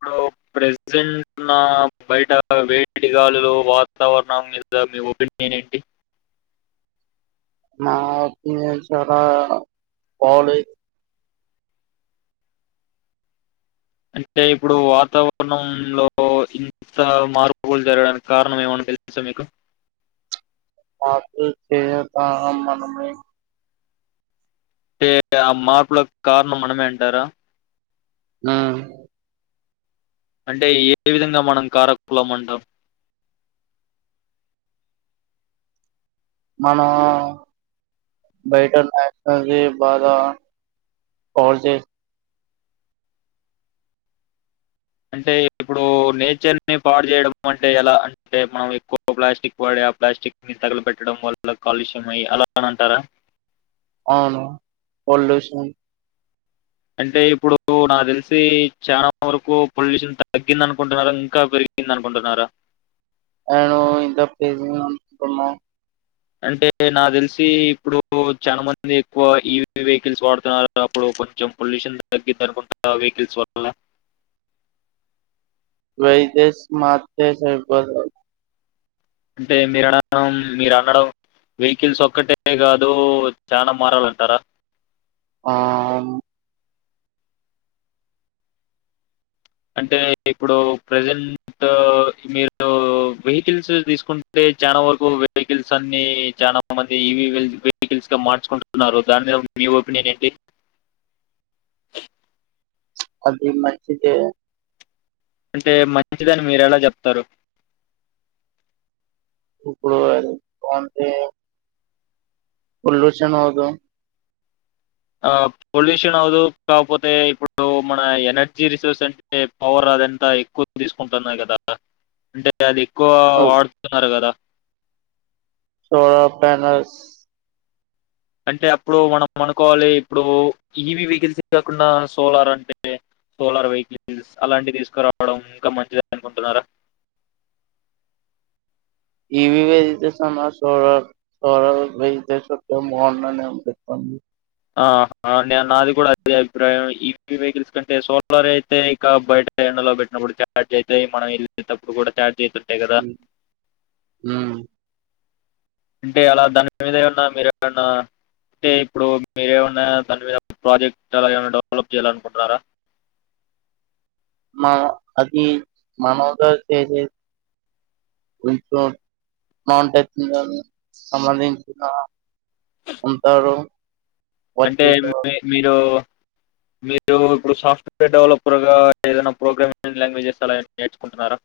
Hello ఇప్పుడు ప్రజె నా బయట వేడిగాలులో వాతావరణం మీద మీ ఒపీెనియన్ ఏంటి మాకు చాలా బాలేదు అంటే ఇప్పుడు వాతావరణ లో ఇంత మార్పులు జరగడానికి కారణం ఏమంట తెళ్ళ స మీకు మార్పులు చేయదాహ మనమే అంటే ఆ మార్పుల కారణం మనమేంటారా ఆ అంటే ఏ విధంగా మనం కారకులం మండం మనము బైట బద కాలజస్ అంటే ఇప్పుడు నేచర్ని పాడు చేేయడం అంటే ఎలా అంటే మనం ఎక్కువ ప్లాస్టిక్ పాడే ప్లాస్టిక్ ని తగల పెెట్టడం వల్ల కాలుష్యం అయ్యి అలా అనింటారా అవును ప్యూషన్ అంటే ఇప్పుడు నాకు తెలిసి చాలా వరకు పొల్యూషన్ తగ్గింది అనుకుంటున్నారు ఇంకా పెరిగి ఇింద అనుకుంటన్నార నేను ఇంత పజ అనుకుంటున్నా అంటే నాకు తెలిసి ఇప్పుడు చాలా మంది ఎక్కువ ఈ వెహికల్స్ వాడుతున్నారు అప్పుడు కొంచెం పొల్యూషన్ తగ్గింది అనుకుంట వెహికల్స్ వల్ వైదస్ మాధ సైప అంటే మీర మీరు అనడం వెహికల్స్ ఒక్కటే కా అదు చానా మారాలంటారా ఆ అంటే ఇప్పుడు ప్రజెంట్ మీరు వెహికల్స్ తీసుకుంటే చాలా వరకు వెహికల్స్ అన్ని చాలా మంది ఈవి వెహికల్స్ గా మార్చుకుంటున్నారు దాని మీ ఒప్పినేనుంంటి అది మంచితే అంటే మంచిదని మీరు ఎలా చెప్తారు ఇప్పుడు ఎ అంటే పొల్యూషన్ హవుదు ఆ పొల్యూషన్ అవదు కాకపోతే ఇప్పుడు మన ఎనర్జీ రిసోర్స్ అంటే పవర్ అదంతా ఎక్కువ తీసుకుంటున్నారు కదా అంటే అది ఎక్కువ వాడుతున్నారు కదా సోరా పనల్స్ అంటే అప్పుడు మనం అనుకోవాలి ఇప్పుడు ఈవి వెహికల్స్ కాకుండా సోలార్ అంటే సోలార్ వెహికల్స్ అలాంటివి తీసుకురావడం ఇంకా మంచిద అనుకుంటున్నారా ఇవి వెజిటేషన్ సరర వెజిటేషన్ చెంది ఆ నే నాది కూడా అదే అభిప్రాయం ఈపీ వెహికల్స్ కంటే సోలార్ అయితే ఇక బయట ఎ లో పెట్నప్పుడు చార్్ అవుతా మనం వెళేటప్పుడు కూడా చార్జ్వు ఆ అంటే అలా దాని మీద ఏమన్నా మీరు ఏన్నా అంటే ఇప్పుడు మీరేమన్నా దాని మీద ప్రాజెక్ట్ అలా ఏమన్నా డెవలప్ చేయాల అనుకుంటున్నారా మా అది మనోద చేంజ్ చెస్ కొంచెం మౌన్ టెస్ట్ గాని సంబంధించిన అంటారు అంటే మీ మీరు మీరు ఇప్పుడు సాఫ్ట్వేర్ డెవలపర్ గా ఏదనా ప్రోగ్రామింగ్ లాంగ్వేజెస్ అలా ఏం నేర్చుకుంటన్నారా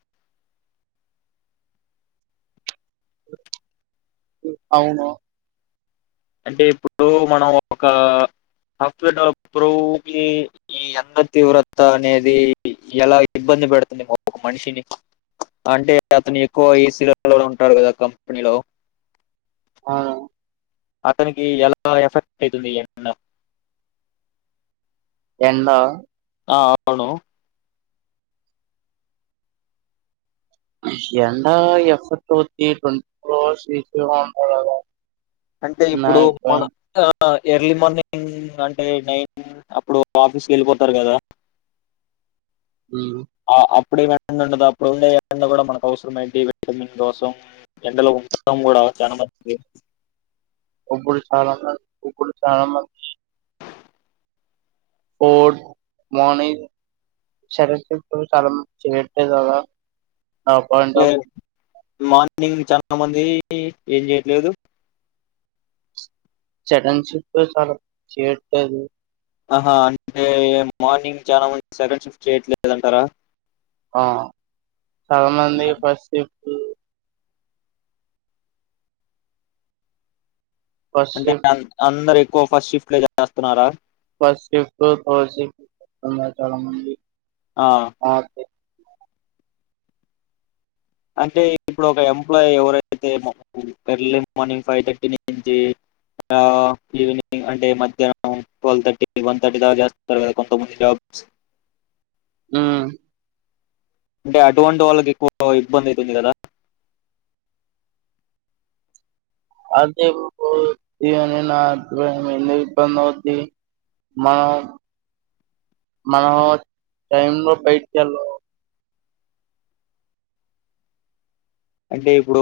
అవును అంటే ఇప్పుడు మనం ఒక సాఫ్ట్వేర్ డెవలపర్ కి ఈ అంద తీవ్రత అనేది ఎలా ఇబ్బంది ఇబ్బంది పెడుతుంది ఏమో ఒక మనిషిని అంటే అతను ఎక్కువ ఏసీలలో ఉంటాడు కదా కంపెనీలో ఆ అతనికి ఎలా ఎఫెక్ట్ అయితది ఎండ ఎండ ఆ అవును ఎండ [unintelligible] అంటే నా ఇప్పుడు మన అభిప్రాయం ఎర్లీ మార్నింగ్ అంటే నైన్ అప్పుడు ఆఫీస్కి వెళ్ళిపోతారు కదా అ ఇప్పుడు ఈ ఎండ ఉండదు అప్పుడు ఉండే ఎండ కూడా మనకు అవసరం ఏంటి విటమిన్ కోసం ఎండలో ఉంటాం కూడా చానా మంది ఒబ్బులు చాలా స ఒబ్బులు చాలా మంది ఫోర్ట్ మనింగ్ షరీఫ్ ఇట్లు చాలా మంది చేయట్లే కదా అప్ అండ్ అంటే డౌన్ మార్నింగ్ చాలా మంది ఏం చేయట్లేదు చెడ చట్ట చాలా చేయట్లేదు ఆహా అంటే మార్నింగ్ చాలా మంది సెకన్ షిఫ్ట్ చేయట్లేదంటారా ఆ చాలా మంది ఫస్ట్ షిఫ్ట్ ఫస్ట్ అంటే షిఫ్ట్ అంద అందరు ఎక్కువ ఫస్ట్ షిఫ్ట్ కు చేస్తున్నారా ఫస్ట్ షిఫ్ట్ థర్డ్ షిఫ్ట్ ఉన్నారు చాలామంది ఆ! ఆకే అంటే ఇప్పుడు ఒక ఎంప్లాయీ ఎవరైతే ఎర్లీ మార్నింగ్ ఫైవ్ థర్టీ నుంచి ఈవినింగ్ అంటే మధ్యాహ్నం ట్వెల్వ్ థర్టీ వన్ థర్టీ దాకా చేస్తారు కదా కొంతమంది జాబ్స్ ఆ అంటే అటువంటి వాళ్ళకి ఎక్కువ ఇబ్బంది అవుతుంది కదా అదే బ్రో ఇగ నిన్న ఎందుకు ఇబ్బంది అవుద్ది మనం మనో టైమ్ లో బయటిలో అంటే ఇప్పుడు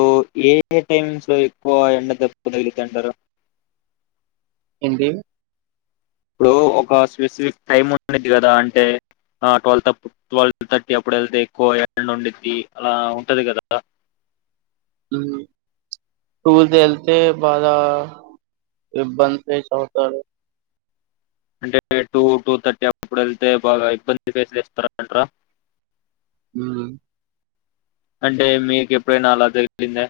ఏ ఏ టైమ్స్ లో ఎక్కువ ఎండ దెబ్బ తగిలిందంటారు ఏంది ఇప్పుడు ఒక స్పెసిఫిక్ టైమ్ ఉండది కదా అంటే ట్వల్ ట్వెల్వ్ థర్టీ అప్పుడు ఇప్పుడు వెళ్తే ఎక్కువ ఎండ వండుద్ది అలా ఉంటది కదా అ టూల్ తేళ్తే బాగా ఇబ్బంది చవుతారు అంటే టూ టూ థర్టీ అప్పుడు వెళ్తే బాగా ఇబ్బంది ఫేస్ చేస్తారు అంటార అ అంటే మీకు ఎప్పుడైనా అలా జరిగిపోయిందా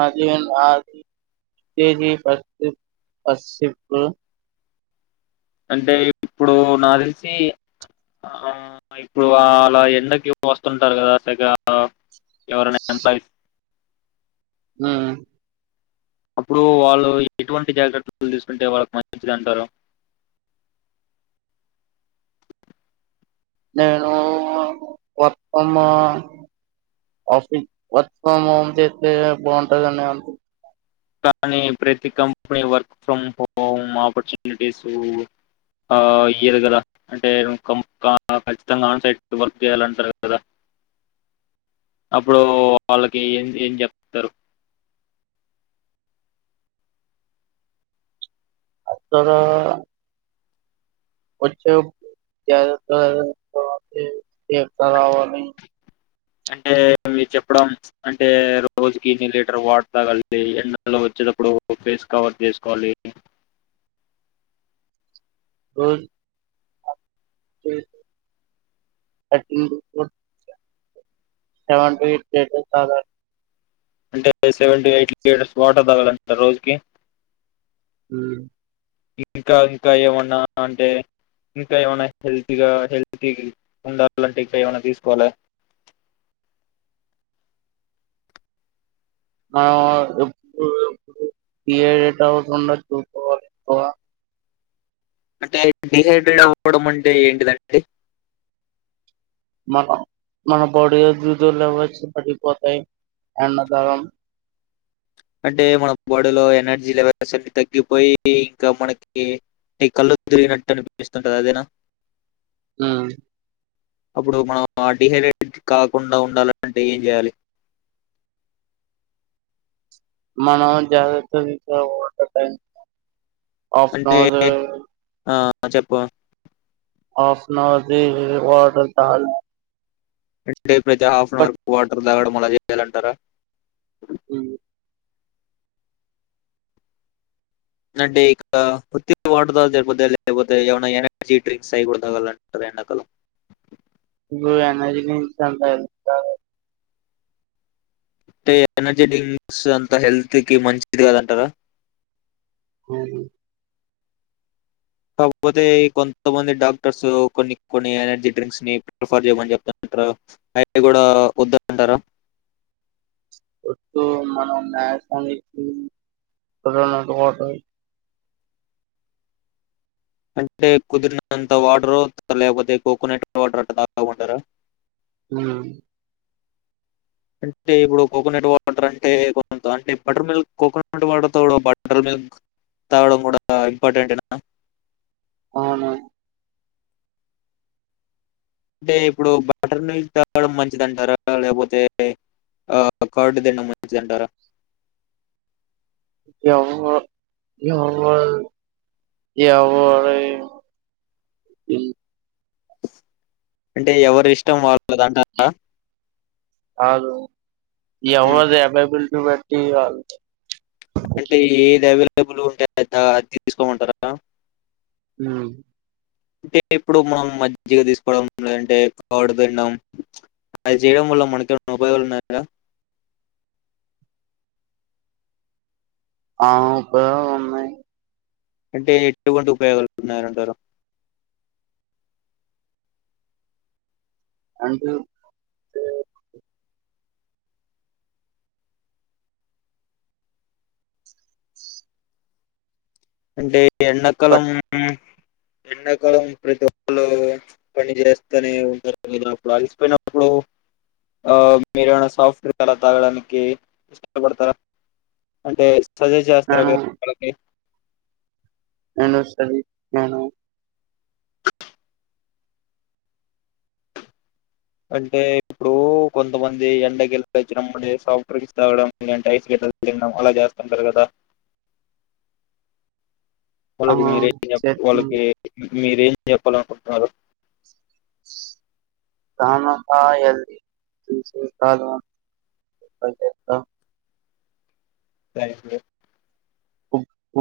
ఆది ఆదిజ పపు అంటే ఇప్పుడు నాకు తెలిసి ఆ ఇప్పుడు అలా ఎండకి వస్తుంటారు కదా తెగ ఎవరనే అంతాయి ఊ అప్పుడు వాళ్ళు ఎటువంటి జాకెట్ తీసుకుంటే వాళ్ళకి మంచిది అంటారు నేను మత్తమా ఆఫీస్ వర్క్ ఫ్రమ్ హోమ్ చేస్తే బాగుంటందండి అ కానీ ప్రతి company work from home opportunities ఆ ఇయ్యదు కదా అంటే ఖచ్చితంగా ఆన్ సైట్ వర్క్ చేయాలంటారు కదా అప్పుడు వాళ్ళకి ఏం ఏం చెప్తారు తర వచ్చ జదత దవత రావాలని [unintelligible] అంటే మీరు చెప్పడం అంటే రోజుకి ఇన్ని లీటర్ వాటర్ తాగలిడి ఎండలో వచ్చి ప్పుడు ఫేస్ కవర్ చేసుకోవాలి అ థర్టీన్ సెవెన్ టు ఎయిట్ అంటే seven to eight litres water తగలంటారు రోజుకి ఊ ఇంకా ఇంకా ఏమన్నా అంటే ఇంకా ఏమనా హెల్తీగా హెల్తీ ఉండాలంటే ఇంకా ఏమనా తీసుకోవాలి ఆ డట్ అవుట్ ఉండ చూకోవాలి ఎవా అంటే డిసైడెడ్ అవ్వడం అంటే ఏంటిదండి మన మన బాడీ జుదువ లెవల్స్ పరిగిపోతాయి ఎండ దగం అంటే మన బాడీలో ఎనర్జీ లెవెల్స్ అన్ని తగ్గిపోయి ఇంకా మనకి న కళ్ళు తిరిగినట్టు అనిపిస్తుంటంది అదేనా అ అప్పుడు మనం ఆ డిహైడ్రేట్ కాకుండా ఉండాలంటే ఏం చేయాలి మనం జాగ్రత్త తీ అంటే ఆఫ్నజ ఆ చెప్పు ఆఫనాది వాటర్ తాగాలి అంటే ప్రతి half an but hour quarter తాగడం అలా చేయాలంటారా అవు నండి ఇక ఉ వాట ద దర్పోతే ఎవన ఎనర్జీ డ్రింక్స్ ఆయిడ అంట [unintelligible] ఎండకలం ఇ ఎనజ ఇస [unintelligible] అంటే ఎనర్జీ డ్రింక్స్ అంత హెల్త్ కి మంచిది కదంటారా అవును కాకపోతే కొంతమంది డాక్టర్స్ కొన్ని కొన్ని ఎనర్జీ డ్రింక్స్ ని ప్రిఫర్ చేయమని చెప్త అంట్రు ఆయన కూడా వద్ద అంటారా ఎ మనయా సనిధణ కట [unintelligible] అంటే కుదిరినంత వాటర్ లేకపోతే కోకోనట్ వాటర్ అ తా ఉంటారా ఉమ్ అంటే ఇప్పుడు కోకనెట్ వాటర్ అంటే కొ అంటే బటర్ మిల్క్ కోకనట్ వాటర్ తో బటర్ మిల్క్ తాగడం కూడా ఇంపార్టెంటేన అవున అంటే ఇప్పుడు బటర్ మిల్క్ తాగడం మంచిది అంటారా లేకపోతే ఆ కార్డు తినడం ముంచిదంటారా ఏమ్మో జమ ఏమో ఓయ్ అంటే ఎవరి ఇష్టం వాళ్ళ దంటార కాదు ఉమ్. ఎవది ఎవైబిలిటీ బట్టి వాళ్ళ టేబుల్ ఉంటే అదా తీసుకోమంటారా హుమ్ అంటే ఇప్పుడు మనం మజ్జిగ తీసుకోవడం లేదంటే కార్డ్ తిన్డం అది చేయడం వల్ల మనకిె ఉపాయాలు ఉన్నాయడా ఆ ఇప్పుడో ఉన్నాయి అంటే ఎటువంటి ఉపయోగలుడుతున్నాయ్ అంటారు అంటే చె అంటే ఎండాకాలం ఎండాకాలం ప్రతి ఒక్కళు పని చేస్తనే ఉంటారు కదా అప్పుడు అలిసిపోయినప్పుడు ఆ మేర సాఫ్ట్వేర్ చాల తాగడానికి ఇష్టపడతారా అంటే సజెస్ట్ చేస్తార పట్టినాను మీరు నేను వాళ్ళకి నేను సజెస్ట్ చేయను అంటే ఇప్పుడూ కొంతమంది ఎండ గెల్ కొచ్చి నెమ్మడి సాఫ్ట్ డ్రింక్స్ తాగడం లేంటిే ఐస్ గడ్డలు తినడం అలా చేస్తుంటారు కదా ఆ వాళ్ళలకు మీరేం జెప్ చెట్టు వాళ్ళకి మీరేం చెప్పాలనుకుంటున్నారు దానంత ఎళ్ళి చూసేస్తాను అంతేగ సరె ఇప్పుడు ఓహ్ ఓ